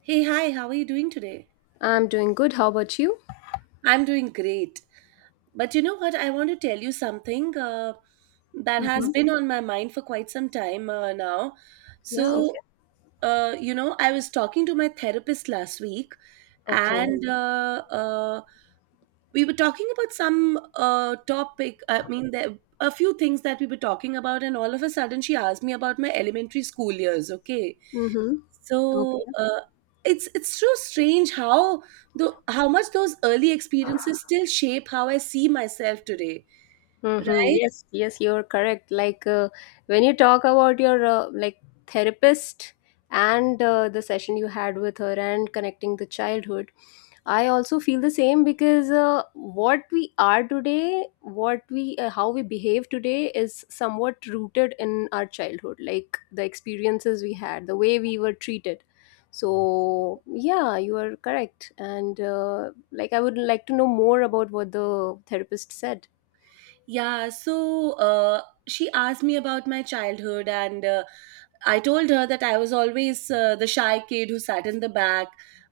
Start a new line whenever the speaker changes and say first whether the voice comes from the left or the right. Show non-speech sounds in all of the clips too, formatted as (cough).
right: Hey, hi, how are you doing today?
left: I'm doing good. How about you?
right: I'm doing great. But you know what? I want to tell you something, that has
left: Mm-hmm.
right: been on my mind for quite some time now.
left: Yeah,
right: So,
left: okay.
right: I was talking to my therapist last week,
left: Okay.
right: and we were talking about some topic. I mean, there a few things that we were talking about, and all of a sudden she asked me about my elementary school years. Okay.
left: Mm-hmm.
right: So
left: Okay.
right: uh, it's so strange how the how much those early experiences still shape how I see myself today,
left: Mm-hmm.
right: right?
left: Yes, yes, you're correct. Like when you talk about your like therapist and the session you had with her and connecting the childhood, I also feel the same because what we are today, what we how we behave today is somewhat rooted in our childhood, like the experiences we had, the way we were treated. So yeah, you are correct, and like I would like to know more about what the therapist said.
right: Yeah. She asked me about my childhood, and I told her that I was always the shy kid who sat in the back.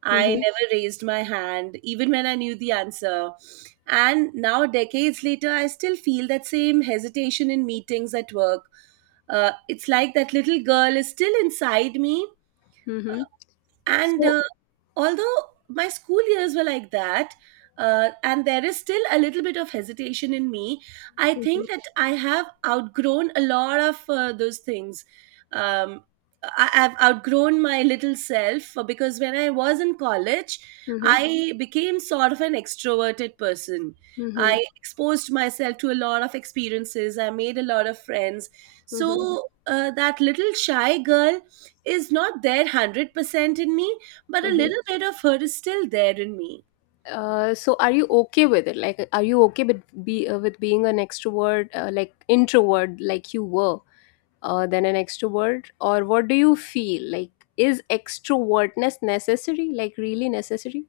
right: I
left: Mm-hmm.
right: never raised my hand, even when I knew the answer. And now, decades later, I still feel that same hesitation in meetings at work. It's like that little girl is still inside me,
left: Mm-hmm.
right: and
left: So.
right: although my school years were like that and there is still a little bit of hesitation in me, I
left: Mm-hmm.
right: think that I have outgrown a lot of those things. um, I've outgrown my little self because when I was in college
left: Mm-hmm.
right: I became sort of an extroverted person.
left: Mm-hmm.
right: I exposed myself to a lot of experiences, I made a lot of friends. So that little shy girl is not there 100% in me, but a
left: Mm-hmm.
right: little bit of her is still there in me.
left: So are you okay with it? Like, are you okay with be with being an extrovert, like introvert, like you were, than an extrovert, or what do you feel like? Is extrovertness necessary? Like, really necessary?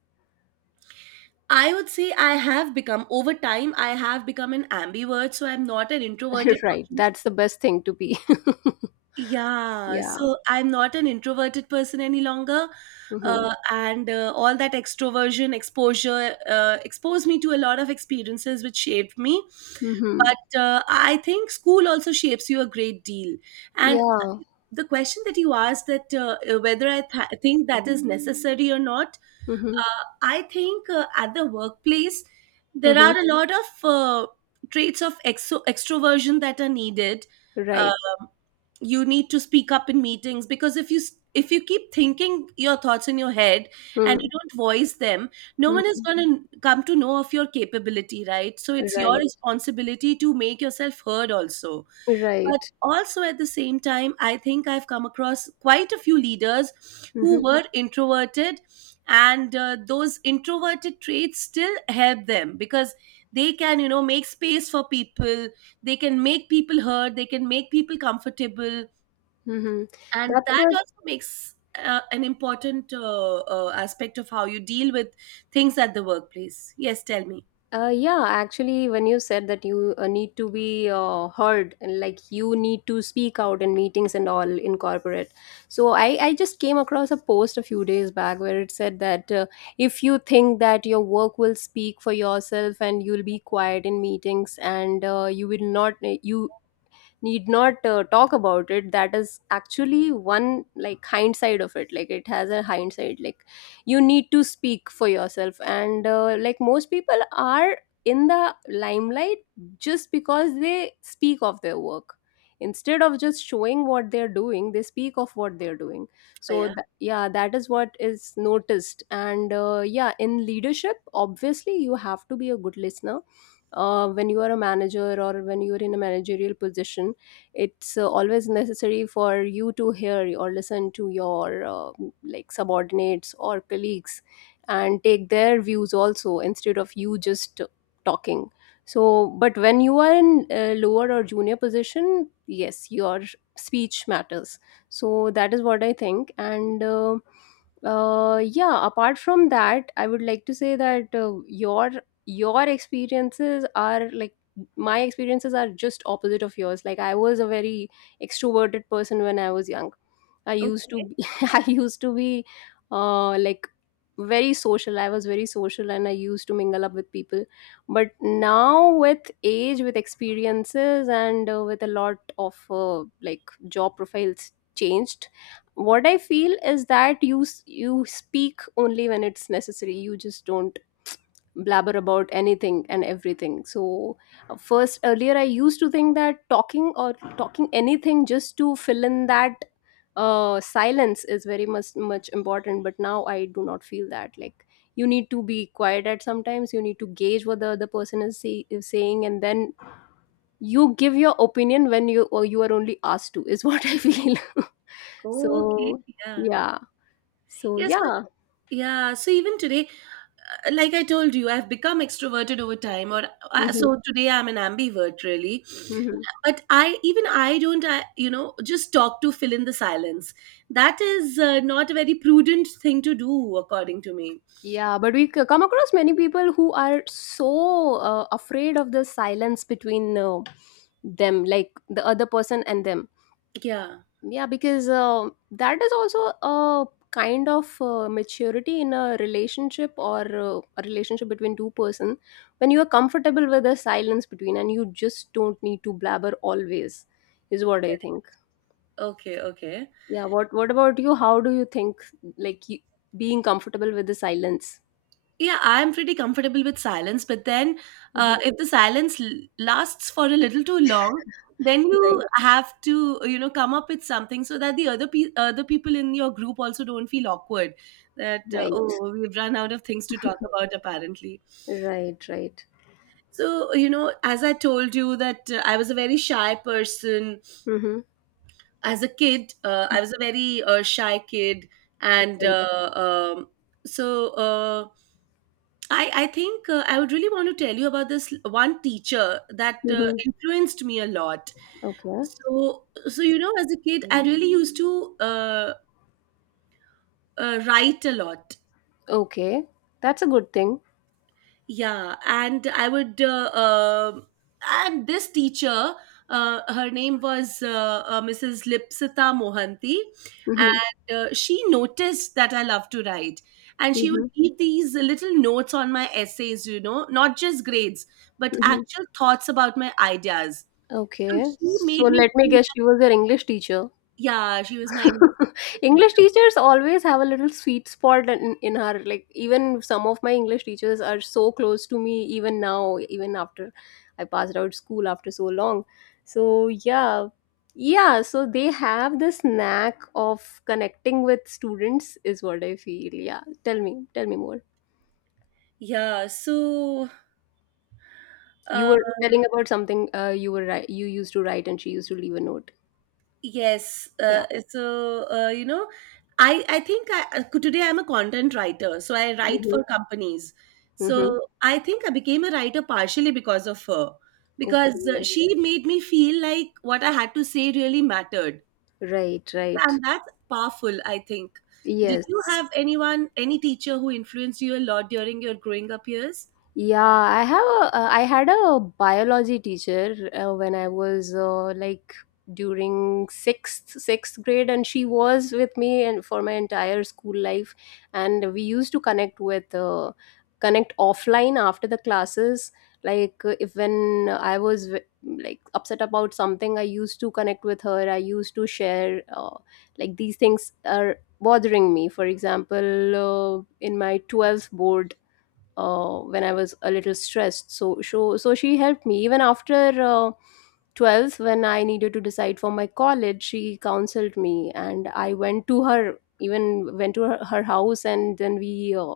right: I would say I have become, over time, I have become an ambivert. So I'm not an introverted
left: (laughs) Right,
right: person.
left: that's the best thing to be. (laughs)
right: Yeah.
left: Yeah.
right: So I'm not an introverted person any longer.
left: Mm-hmm.
right: And all that extroversion exposure exposed me to a lot of experiences which shaped me.
left: Mm-hmm.
right: But I think school also shapes you a great deal. And
left: Yeah.
right: the question that you asked, that whether I think that is necessary or not,
left: Mm-hmm.
right: I think, at the workplace there
left: Mm-hmm.
right: are a lot of traits of extroversion that are needed.
left: Right.
right: Um, you need to speak up in meetings, because if you keep thinking your thoughts in your head and
left: Mm-hmm.
right: you don't voice them, no one is
left: Mm-hmm.
right: going to come to know of your capability, right? So it's your
left: Right.
right: responsibility to make yourself heard also. But
left: Right.
right: also at the same time, I think I've come across quite a few leaders who
left: Mm-hmm.
right: were introverted, and those introverted traits still help them because they can, you know, make space for people, they can make people heard, they can make people comfortable.
left: Mm-hmm.
right: And
left: That's
right: that
left: what.
right: also makes an important aspect of how you deal with things at the workplace. Yes, tell me.
left: Yeah, actually, when you said that you need to be heard, and like you need to speak out in meetings and all in corporate, so I just came across a post a few days back where it said that if you think that your work will speak for yourself and you'll be quiet in meetings and you will not you need not talk about it, that is actually one, like, hindsight of it, like it has a hindsight. Like, you need to speak for yourself, and like most people are in the limelight just because they speak of their work. Instead of just showing what they're doing, they speak of what they're doing.
right: Oh,
left: So
right: yeah.
left: yeah, that is what is noticed. And yeah, in leadership, obviously you have to be a good listener. When you are a manager or when you are in a managerial position, it's always necessary for you to hear or listen to your like subordinates or colleagues, and take their views also instead of you just talking. So, but when you are in a lower or junior position, yes, your speech matters. So that is what I think. And yeah, apart from that, I would like to say that your experiences are like, my experiences are just opposite of yours. Like, I was a very extroverted person when I was young. I
right: Oh,
left: used to be, (laughs) I used to be like, very social. I was very social and I used to mingle up with people, but now with age, with experiences, and with a lot of like job profiles changed, what I feel is that you speak only when it's necessary. You just don't blabber about anything and everything. So, first, earlier I used to think that talking anything just to fill in that silence is very much much important. But now I do not feel that. Like, you need to be quiet at sometimes. You need to gauge what the other person is saying, and then you give your opinion when you are only asked to, is (laughs) what I feel. (laughs)
right: oh, okay.
left: So,
right: Yeah.
left: yeah. So,
right: Yes.
left: yeah.
right: Yeah. So even today, like I told you, I've become extroverted over time, or
left: Mhm.
right: so today I'm an ambivert, really.
left: Mhm.
right: But I, even I don't, I, you know, just talk to fill in the silence. That is not a very prudent thing to do, according to me.
left: Yeah, but we come across many people who are so afraid of the silence between them, like the other person and them.
right: Yeah.
left: Yeah, because that is also a kind of maturity in a relationship, or a relationship between two person, when you are comfortable with the silence between, and you just don't need to blabber always, is what I think.
right: Okay. Okay.
left: Yeah, what about you? How do you think, like you, being comfortable with the silence?
right: Yeah, I'm pretty comfortable with silence, but then
left: Mhm.
right: if the silence lasts for a little too long, then you
left: Right,
right: have to, you know, come up with something so that the other people in your group also don't feel awkward, that
left: right.
right: oh, we've run out of things to talk about apparently.
left: Right, right.
right: So, you know, as I told you that I was a very shy person
left: Mm-hmm.
right: as a kid, I was a very shy kid, and
left: Right.
right: um, so uh, I think, I would really want to tell you about this one teacher that
left: Mm-hmm.
right: influenced me a lot.
left: Okay.
right: So, so you know, as a kid, I really used to write a lot.
left: Okay. That's a good thing.
right: Yeah, and I would, and this teacher, her name was Mrs. Lipsita Mohanty,
left: Mm-hmm.
right: and she noticed that I love to write. And she would
left: Mm-hmm.
right: leave these little notes on my essays, you know, not just grades, but
left: Mm-hmm.
right: actual thoughts about my ideas. So
left: Okay.
right: she
left: So
right: made me
left: let me
right: feel like,
left: guess, she was your English teacher.
right: yeah, she was my English
left: (laughs) English
right: teacher.
left: teachers always have a little sweet spot in her. Like, even some of my English teachers are so close to me, even now, even after I passed out school after so long. So, yeah. Yeah, so they have this knack of connecting with students, is what I feel. Yeah. Tell me more.
right: Yeah, so
left: You
right: uh,
left: were telling about something, you were you used to write, and she used to leave a note.
right: yes,
left: Yeah.
right: you know, I think I, today I'm a content writer, so I write
left: Mm-hmm.
right: for companies.
left: Mm-hmm.
right: So I think I became a writer partially because of her, because
left: Okay.
right: she made me feel like what I had to say really mattered,
left: Right, right.
right: and that's powerful, I think. Did you
left: Yes.
right: have anyone, any teacher who influenced you a lot during your growing up years?
left: Yeah, I had a biology teacher when I was like during sixth grade, and she was with me and for my entire school life, and we used to connect offline after the classes. If when I was like upset about something, I used to connect with her. I used to share, like, these things are bothering me. For example, in my 12th board, when I was a little stressed. So she helped me. Even after 12th, when I needed to decide for my college, she counseled me, and I went to her, even went to her house, and then we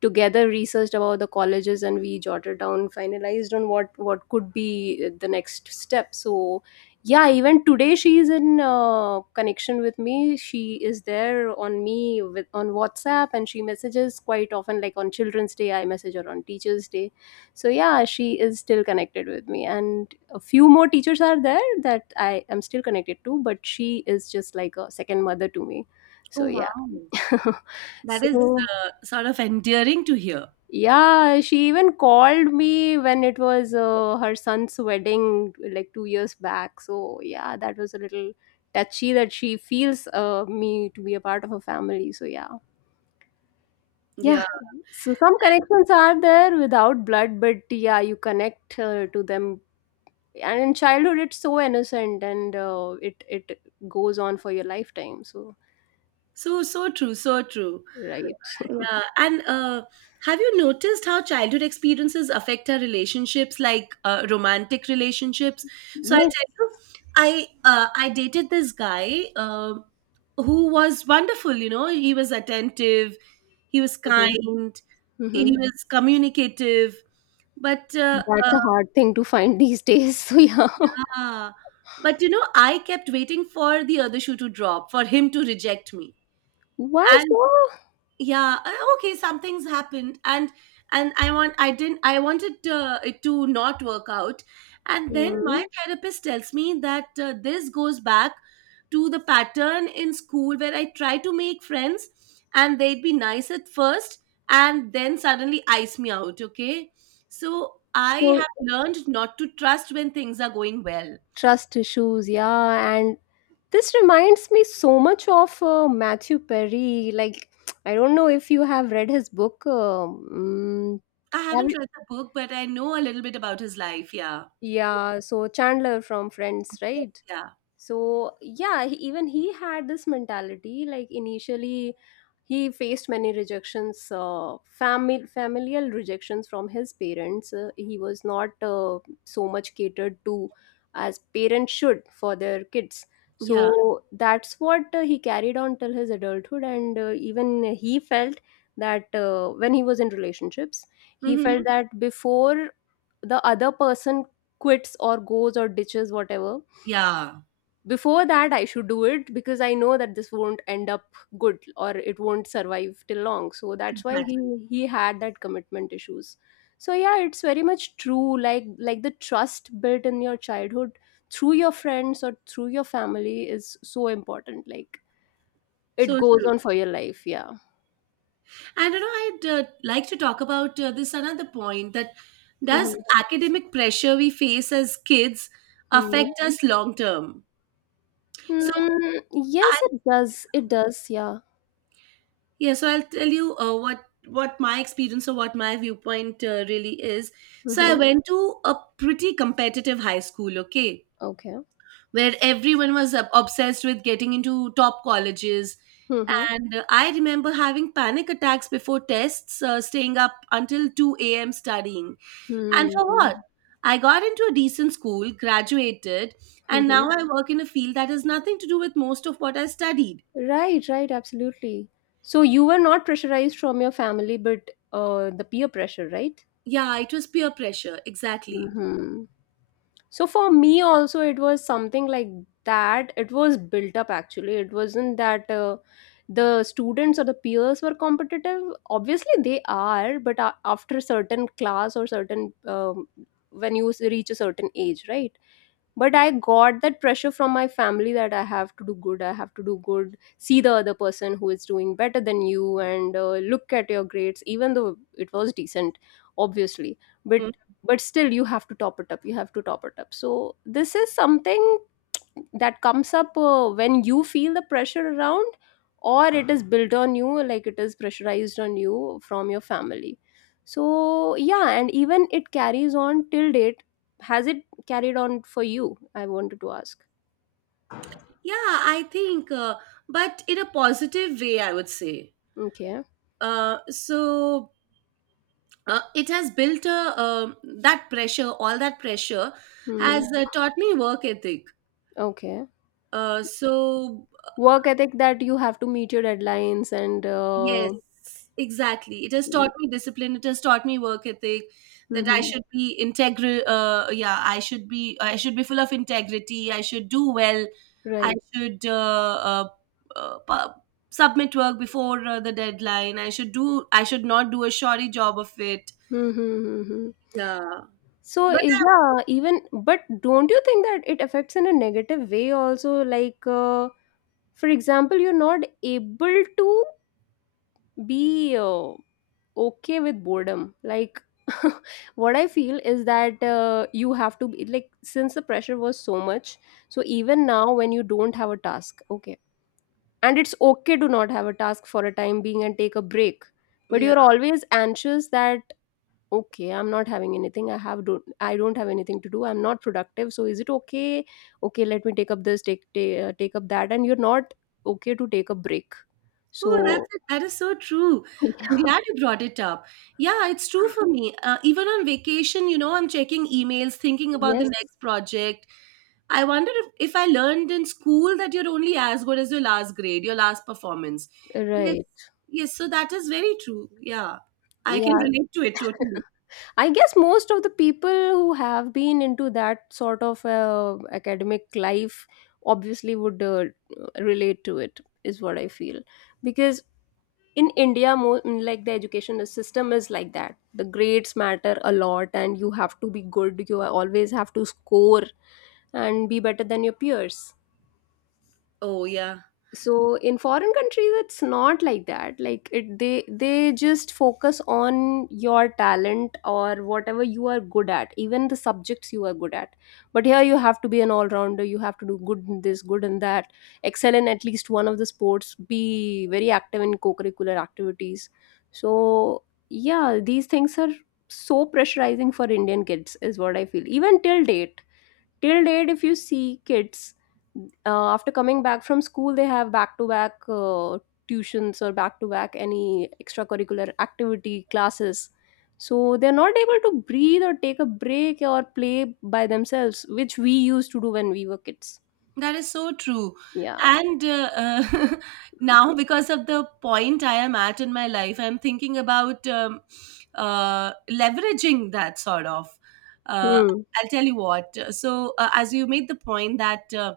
left: together researched about the colleges and we jotted down, finalized on what could be the next step. So yeah, even today she is in connection with me. She is there on me with on WhatsApp, and she messages quite often. Like, on Children's Day I message her, on Teachers Day. So yeah, she is still connected with me, and a few more teachers are there that I am still connected to, but she is just like a second mother to me.
right: Oh
left: So
right: wow,
left: yeah. (laughs)
right: that is
left: So
right: sort of endearing to hear.
left: yeah, she even called me when it was her son's wedding, like 2 years back. So, yeah, that was a little touchy, that she feels, me to be a part of her family. So, yeah. Yeah.
right: Yeah.
left: So some connections are there without blood, but yeah, you connect to them. And in childhood it's so innocent, and it goes on for your lifetime. So,
right: So, so true, so true.
left: right.
right: Yeah. Yeah, and have you noticed how childhood experiences affect our relationships, like romantic relationships? So I tell
left: Yes.
right: you, I, I dated this guy who was wonderful. You know, he was attentive, he was
left: Mhm.
right: kind, he
left: Mhm.
right: was communicative. But
left: That's a hard thing to find these days. (laughs) So, yeah.
right: ah, but you know, I kept waiting for the other shoe to drop, for him to reject me.
left: Why
right: And
left: so?
right: yeah, okay, some things happened, and I want, I didn't, I wanted it to not work out. And then my
left: Mm.
right: therapist tells me that this goes back to the pattern in school where I try to make friends and they'd be nice at first, and then suddenly ice me out. Okay, so I
left: So,
right: have learned not to trust when things are going well.
left: trust issues, yeah. And this reminds me so much of Matthew Perry. Like, I don't know if you have read his book.
right: I
left: Have
right: haven't
left: you?
right: read the book, but I know a little bit about his life. Yeah,
left: Yeah, so Chandler from Friends, right?
right: yeah,
left: So yeah, even he had this mentality. Like, initially he faced many rejections, family familial rejections from his parents, he was not so much catered to as parents should for their kids.
right: yeah,
left: So that's what, he carried on till his adulthood. And even he felt that, when he was in relationships, he felt
right: hmm,
left: that before the other person quits or goes or ditches, whatever,
right: yeah,
left: before that I should do it because I know that this won't end up good or it won't survive till long. So that's why
right: exactly.
left: he had that commitment issues. So yeah, it's very much true. Like the trust built in your childhood through your friends or through your family is so important. Like, it
right: So
left: goes
right: true.
left: on for your life. Yeah.
right: And you know, I'd like to talk about this another point, that does
left: Mm-hmm.
right: academic pressure we face as kids
left: Hmm.
right: affect us long term? So
left: Mm,
right: I,
left: yes it does, it does. Yeah.
right: yeah, so I'll tell you what my experience or what my viewpoint really is. So I
left: Mm-hmm.
right: went to a pretty competitive high school, okay,
left: Okay.
right: where everyone was obsessed with getting into top colleges.
left: Mm-hmm.
right: And I remember having panic attacks before tests, staying up until 2 a.m. studying. And for
left: Hmm.
right: what? I got into a decent school, graduated, and now I
left: (laughs)
right: work in a field that has nothing to do with most of what I studied.
left: Right, right, absolutely. So you were not pressurized from your family, but the peer pressure, right?
right: Yeah, it was peer pressure, exactly.
left: Hmm. So for me also, it was something like that. It was built up, actually. It wasn't that the students or the peers were competitive. Obviously, they are, but after a certain class or certain, when reach a certain age, right? But I got that pressure from my family that I have to do good, I have to do good. See the other person who is doing better than you, and look at your grades, even though it was decent, obviously, but
right: Hmm.
left: still you have to top it up, you have to top it up. So this is something that comes up when you feel the pressure around, or it is built on you, like it is pressurized on you from your family. So yeah, and even it carries on till date. Has it carried on for you? I wanted to ask.
right: Yeah, I think, but in a positive way, I would say.
left: Okay.
right: Uh, so it has built a, that pressure, all that pressure
left: Hmm.
right: has taught me work ethic.
left: Okay.
right: Uh, so
left: Work ethic, that you have to meet your deadlines, and
right: Yes, exactly. It has taught me discipline. It has taught me work ethic. That I
left: mm-hmm.
right: should be integral. Yeah, I should be. I should be full of integrity. I should do well. I
left: Right.
right: should uh, pu- submit work before the deadline. I should do. I should not do a shoddy job of it.
left: Mm-hmm.
right: Yeah,
left: So,
right: but
left: yeah, even, but don't you think that it affects in a negative way also? Like, for example, you're not able to be okay with boredom, like (laughs) what I feel is that you have to be like, since the pressure was so much, so even now when you don't have a task, okay, and it's okay to not have a task for a time being and take a break,
right: I,
left: but
right: yeah.
left: you're always anxious that okay, I'm not having anything, I have don't, I don't have anything to do, I'm not productive, so is it okay? Okay, let me take up this, take up that, and you're not okay to take a break.
right: Oh,
left: So,
right: that's, that is so true. I'm
left: (laughs)
right: glad you brought it up. Yeah, it's true for me. Even on vacation, you know, I'm checking emails, thinking about the
left: yes,
right: next project. I wonder if I learned in school that you're only as good as your last grade, your last performance. Yes,
left: right.
right: yes, so that is very true. Yeah, I can
left: Yeah,
right: relate to it totally.
left: I guess most of the people who have been into that sort of academic life obviously would relate to it, is what I feel. Because in India, like the education system is like that. The grades matter a lot, and you have to be good. You always have to score and be better than your peers.
right: Oh, yeah.
left: So in foreign countries it's not like that, like it, they just focus on your talent or whatever you are good at, even the subjects you are good at. But here you have to be an all-rounder, you have to do good in this, good in that, excel in at least one of the sports, be very active in co-curricular activities. So yeah, these things are so pressurizing for Indian kids, is what I feel. Even till date, till date if you see kids, after coming back from school they have back to back tuitions or back to back any extracurricular activity classes, so they're not able to breathe or take a break or play by themselves, which we used to do when we were kids.
right: That is so true.
left: Yeah.
right: And (laughs) now, because of the point I am at in my life, I'm thinking about leveraging that sort of. Uh,
left: Hmm.
right: I'll tell you what. So, as you made the point that uh,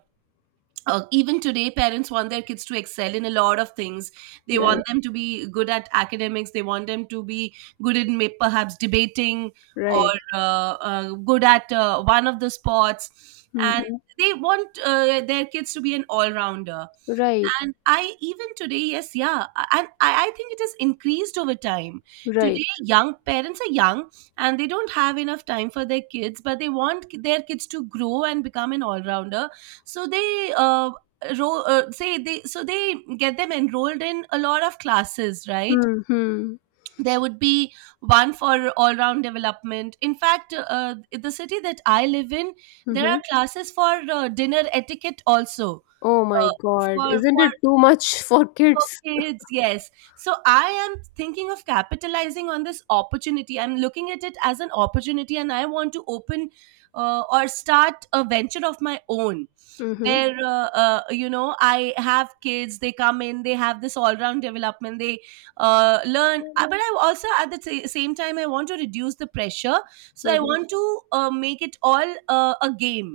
right: uh, even today parents want their kids to excel in a lot of things, they want
left: Right,
right: them to be good at academics, they want them to be good in, perhaps debating, or
left: right.
right: good at one of the sports, and
left: Mm-hmm.
right: they want their kids to be an all-rounder.
left: Right,
right: And I, even today, yes, yeah, and I think it has increased over time. Today,
left: right.
right: young parents are young and they don't have enough time for their kids, but they want their kids to grow and become an all rounder. So they ro- say they so they get them enrolled in a lot of classes, right?
left: Mm-hmm.
right: There would be one for all round development. In fact, in the city that I live in, there
left: Mm-hmm.
right: are classes for dinner etiquette also.
left: Oh
right: Uh,
left: my god,
right: for
left: isn't
right: for
left: it too much (laughs) for
right: for
left: kids?
right: kids, yes. So I am thinking of capitalizing on this opportunity. I'm looking at it as an opportunity, and I want to open or start a venture of my own
left: Mm-hmm.
right: where I have kids, they come in, they have this all round development, they learn. But I also at the same time I want to reduce the pressure, so I
left: Mm-hmm.
right: want to make it all a game.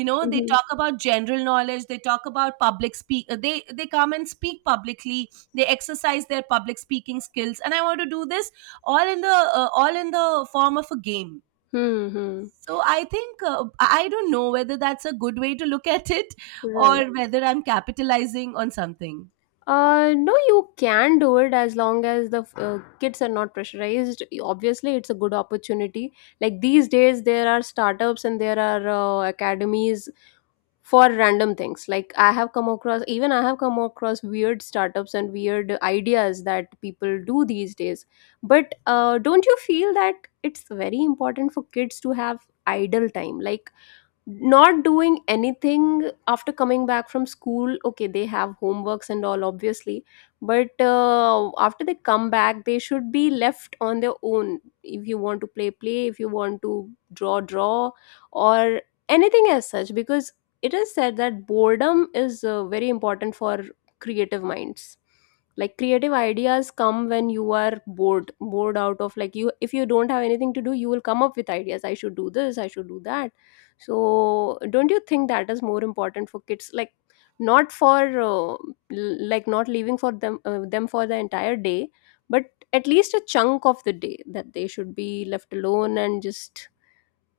right: You know, they
left: Mm-hmm.
right: talk about general knowledge, they talk about public speak. They come and speak publicly, they exercise their public speaking skills, and I want to do this all in the form of a game.
left: Mm-hmm.
right: So I think I don't know whether that's a good way to look at it or
left: Right.
right: (laughs) whether I'm capitalizing on something.
left: No, you can do it as long as the kids are not pressurized. Obviously, it's a good opportunity. Like these days, there are startups and there are academies for random things. Like, I have come across, even I have come across weird startups and weird ideas that people do these days. But don't you feel that it's very important for kids to have idle time? Like, not doing anything after coming back from school, okay, they have homeworks and all obviously, but after they come back they should be left on their own. If you want to play, play. If you want to draw, draw. Or anything as such, because it is said that boredom is very important for creative minds, like creative ideas come when you are bored, bored out of, like, you, if you don't have anything to do, you will come up with ideas, I should do this, I should do that. So don't you think that is more important for kids, like not for like not leaving for them them for the entire day, but at least a chunk of the day that they should be left alone and just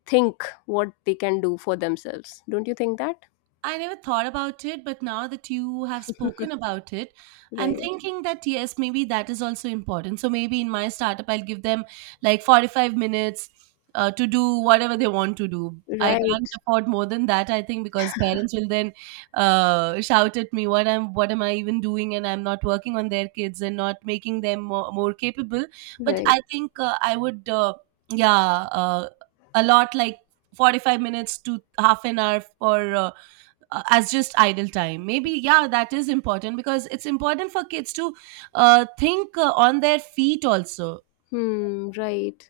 left: think what they can do for themselves, don't you think that?
right: I never thought about it, but now that you have spoken
left: (laughs)
right: about it, I'm
left: Right,
right: thinking that yes, maybe that is also important. So maybe in my startup, I'll give them like 45 minutes to do whatever they want to do. I
left: right,
right: can't afford more than that, I think, because parents will then shout at me, What am I even doing?" And I'm not working on their kids and not making them more capable. But
left: right.
right: I think I would, yeah, uh, a lot like 45 minutes to half an hour for. As just idle time, maybe, yeah, that is important because it's important for kids to think on their feet also.
left: Hmm. Right.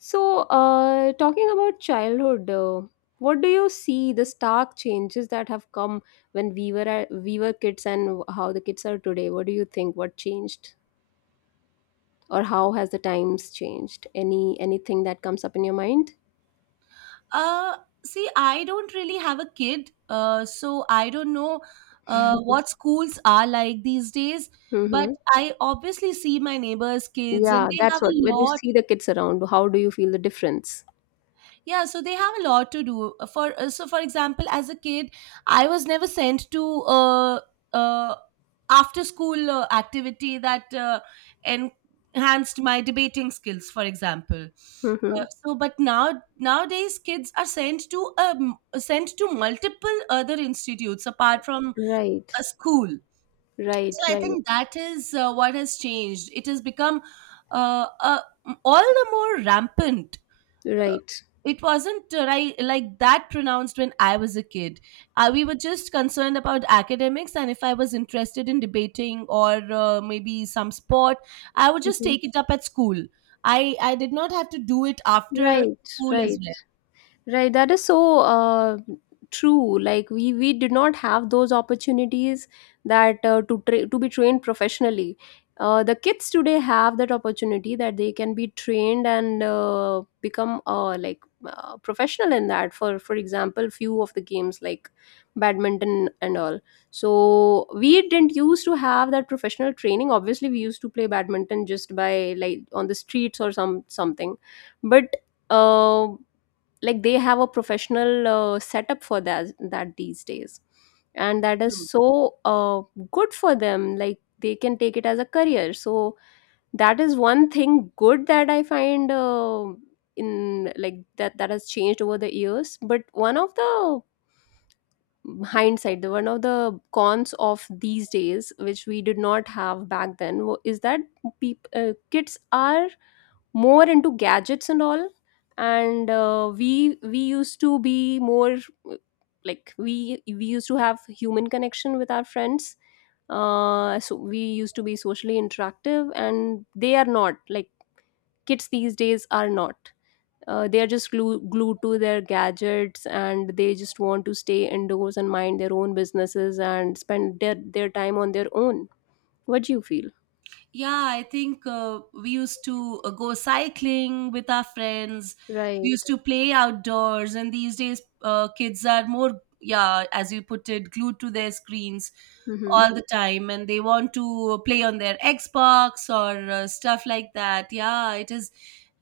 left: So, talking about childhood, what do you see, the stark changes that have come when we we were kids and how the kids are today? What do you think? What changed, or how has the times changed? Anything that comes up in your mind?
right: uh See, I don't really have a kid, so I don't know what
left: (laughs)
right: schools are like these days. But
left: Mm-hmm.
right: I obviously see my neighbors kids and
left: Yeah,
right: they have
left: that's what.
right: a
left: When you
right: lot.
left: see the kids around, how do you feel the difference?
right: Yeah, so they have a lot to do. For So, for example, as a kid, I was never sent to uh, after school activity that enhanced my debating skills, for example.
left: Mm-hmm.
right: So, but now nowadays, kids are sent to sent to multiple other institutes apart from
left: Right,
right: a school.
left: right,
right: So I
left: right,
right: think that is what has changed. It has become uh, uh, all the more rampant.
left: right.
right: It wasn't like that pronounced when I was a kid. We were just concerned about academics, and if I was interested in debating or maybe some sport, I would just
left: Hmm.
right: take it up at school. I did not have to do it after
left: Right,
right: school as
left: right. Right, that is so true. Like we did not have those opportunities that to to be trained professionally. The kids today have that opportunity that they can be trained and become like professional in that. For example, few of the games like badminton and all. So we didn't used to have that professional training. Obviously, we used to play badminton just by, like, on the streets or some something, but. Um, like they have a professional setup for that these days, and that is
right: well.
left: so good for them, like they can take it as a career, so that is one thing good that I find in, like, that has changed over the years. But one of the hindsight, the one of the cons of these days which we did not have back then, is that, kids are more into gadgets and all. And we used to be more uh, like, we used to have human connection with our friends, so we used to be socially interactive, and they are not, like, kids these days are not, they are just glued to their gadgets, and they just want to stay indoors and mind their own businesses and spend their time on their own. What do you feel?
right: Yeah, I think we used to go cycling with our friends. We used
left: Right.
right: to play outdoors, and these days, kids are more, yeah, as you put it, glued to their screens
left: Mm-hmm.
right: all the time, and they want to play on their Xbox or stuff like that. Yeah, it is,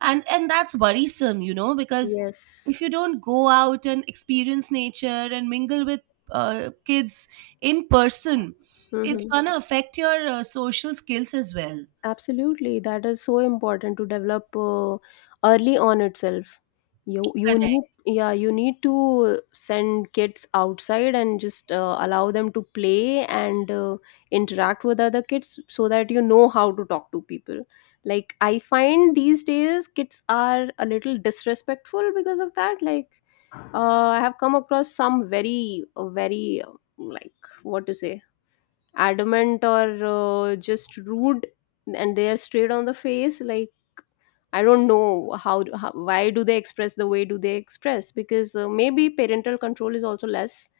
right: and that's worrisome, you know, because
left: Yes.
right: if you don't go out and experience nature and mingle with kids in person, it's
left: Mm-hmm.
right: gonna affect your social skills as well.
left: Absolutely, that is so important to develop early on itself. You
right: Correct.
left: need, yeah, you need to send kids outside and just allow them to play and interact with other kids so that you know how to talk to people. Like, I find these days kids are a little disrespectful because of that. Like, I have come across some very very like, what to say, adamant or just rude, and they are straight on the face, like, I don't know how, why do they express the way do they express, because maybe parental control is also less.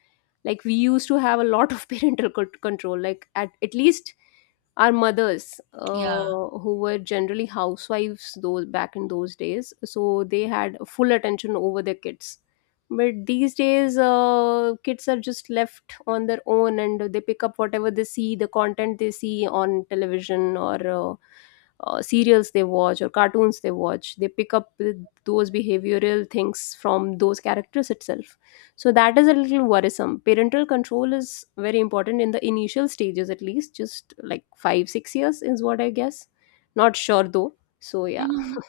left: Like we used to have a lot of (laughs) parental control. Like, at least our mothers,
right: Yeah.
left: who were generally housewives those back in those days, so they had full attention over their kids. But these days kids are just left on their own, and they pick up whatever they see, the content they see on television or serials they watch or cartoons they watch, they pick up with those behavioral things from those characters itself. So that is a little worrisome. Parental control is very important in the initial stages, at least just like 5 6 years, is what I guess. Not sure though, so yeah.
right: Mhm.
left: (laughs)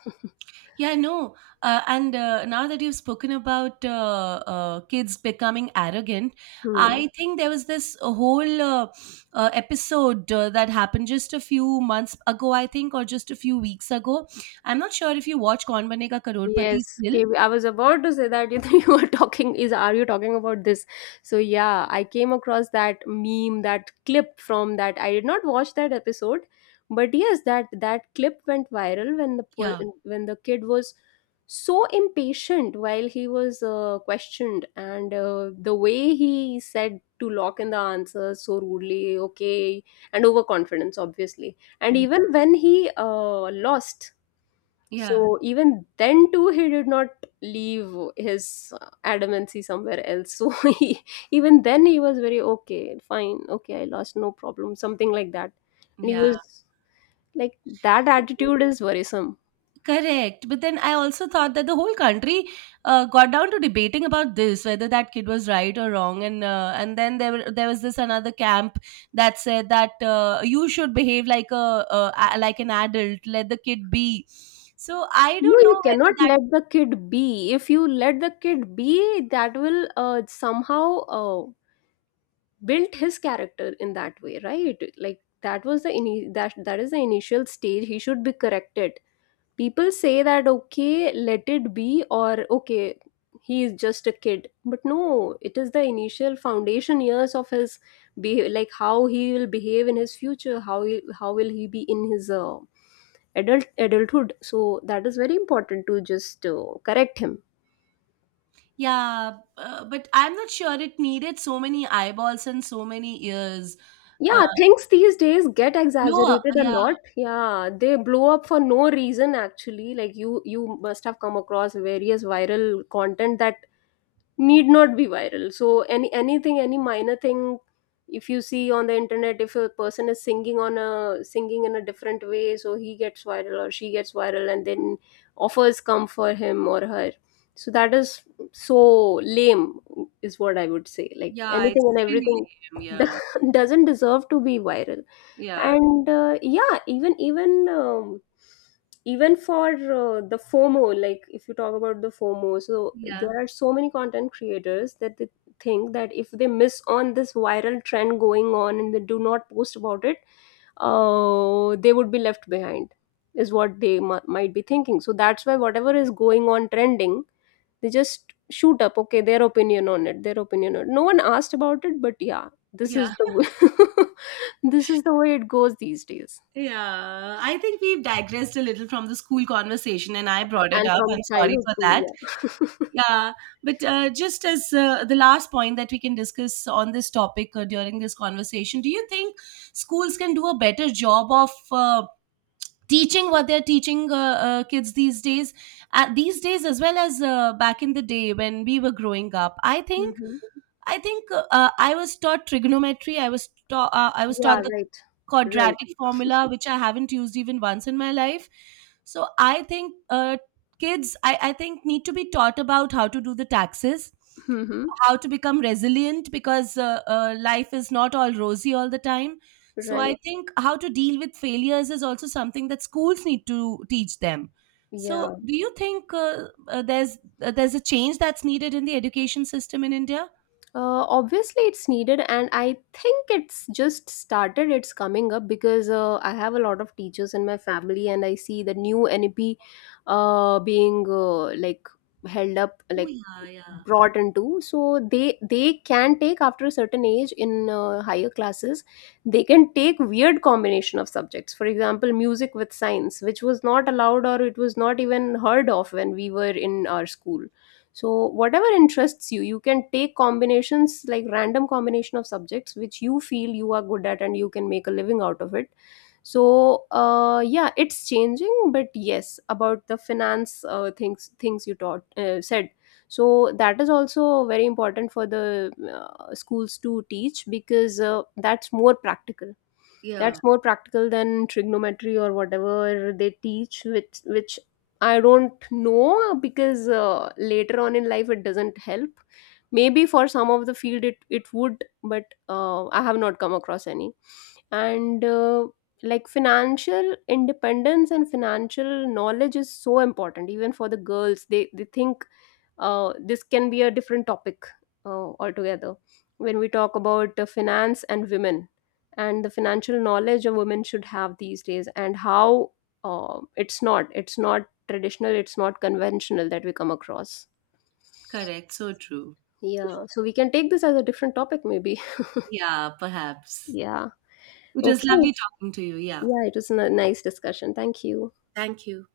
right: Yeah, no. And Now that you've spoken about kids becoming arrogant,
left: Hmm.
right: I think there was this whole episode that happened just a few months ago, I think, or just a few weeks ago. I'm not sure if you watch Kaun Banega Karorpati
left: Yes,
right: still.
left: KB. I was about to say that, (laughs) you were talking, is, are you talking about this? So yeah, I came across that meme, that clip from that. I did not watch that episode, but yes, that clip went viral when the
right: Yeah,
left: when the kid was so impatient while he was questioned, and the way he said to lock in the answers so rudely, okay, and overconfidence, obviously, and
right: yeah,
left: even when he lost,
right: yeah.
left: so even then too, he did not leave his adamancy somewhere else. So (laughs) he, even then he was very okay, fine, okay, I lost, no problem, something like that. And he was like, that
right: (laughs) Yeah.
left: attitude is worrisome.
right: Correct. But then I also thought that the whole country got down to debating about this, whether that kid was right or wrong. And then there was this another camp that said that you should behave like like an adult, let the kid be. So I
left: No,
right: don't know
left: you cannot
right: whether that.
left: let the kid be. If you let the kid be, that will somehow build his character in that way, right? Like that was the that is the initial stage. He should be corrected. People say that okay, let it be, or okay, he is just a kid, but no, it is the initial foundation years of his, be like how he will behave in his future, how will he be in his adulthood. So that is very important to just correct him.
right: Yeah, but I'm not sure it needed so many eyeballs and so many ears. Uh,
left: Yeah, things these days get
right: no,
left: exaggerated
right: yeah,
left: a lot. Yeah, they blow up for no reason actually. Like, you must have come across various viral content that need not be viral. So anything, any minor thing, if you see on the internet, if a person is singing on a singing in a different way, so he gets viral or she gets viral, and then offers come for him or her. So that is so lame, is what I would say, like,
right: yeah,
left: anything
right: it's
left: and
right: really
left: everything.
right: lame. Yeah,
left: (laughs) Doesn't deserve to be viral.
right: yeah,
left: And yeah, even for the FOMO, like if you talk about the FOMO, so
right: yeah,
left: there are so many content creators that they think that if they miss on this viral trend going on and they do not post about it, they would be left behind, is what they might be thinking. So that's why whatever is going on trending, they just shoot up, okay, their opinion on it, their opinion on it. No one asked about it, but yeah, this
right: yeah.
left: is the way, (laughs) this is the way it goes these days,
right: Yeah, I think we've digressed a little from the school conversation, and I brought it
left: and
right: up.
left: from
right: I'm sorry
left: childhood
right: for
left: too,
right: that.
left: yeah. (laughs)
right: Yeah, but just as the last point that we can discuss on this topic during this conversation, do you think schools can do a better job of teaching what they're teaching kids these days? These days, as well as back in the day when we were growing up, I think
left: Mhm.
right: I think I was taught trigonometry. I was taught
left: Yeah,
right: the
left: right. Right.
right: quadratic formula, which I haven't used even once in my life. So I think kids, I think need to be taught about how to do the taxes,
left: Mhm.
right: how to become resilient because life is not all rosy all the time. So I
left: Right.
right: think how to deal with failures is also something that schools need to teach them. So
left: Yeah.
right: do you think there's a change that's needed in the education system in India?
left: Obviously, it's needed, and I think it's just started. It's coming up because I have a lot of teachers in my family, and I see the new NEP being like held up,
right: Oh,
left: like
right: yeah, yeah.
left: brought into. So they can take after a certain age in higher classes. They can take weird combination of subjects. For example, music with science, which was not allowed or it was not even heard of when we were in our school. So whatever interests you, you can take combinations, like random combination of subjects which you feel you are good at, and you can make a living out of it. So yeah, it's changing. But yes, about the finance, things you taught, said, so that is also very important for the schools to teach, because that's more practical. That's more practical than trigonometry or whatever they teach, which I don't know. Because later on in life it doesn't help. Maybe for some of the field it would, but I have not come across any. And like, financial independence and financial knowledge is so important, even for the girls. They think this can be a different topic altogether, when we talk about finance and women, and the financial knowledge a woman should have these days, and how it's not traditional, it's not conventional, that we come across.
right: Correct. So true.
left: Yeah, so we can take this as a different topic maybe.
right: Yeah,
left: (laughs)
right: perhaps.
left: Yeah.
right: It was
left: Okay.
right: lovely talking to you. Yeah.
left: Yeah, it was a nice discussion, thank you.
right: Thank you.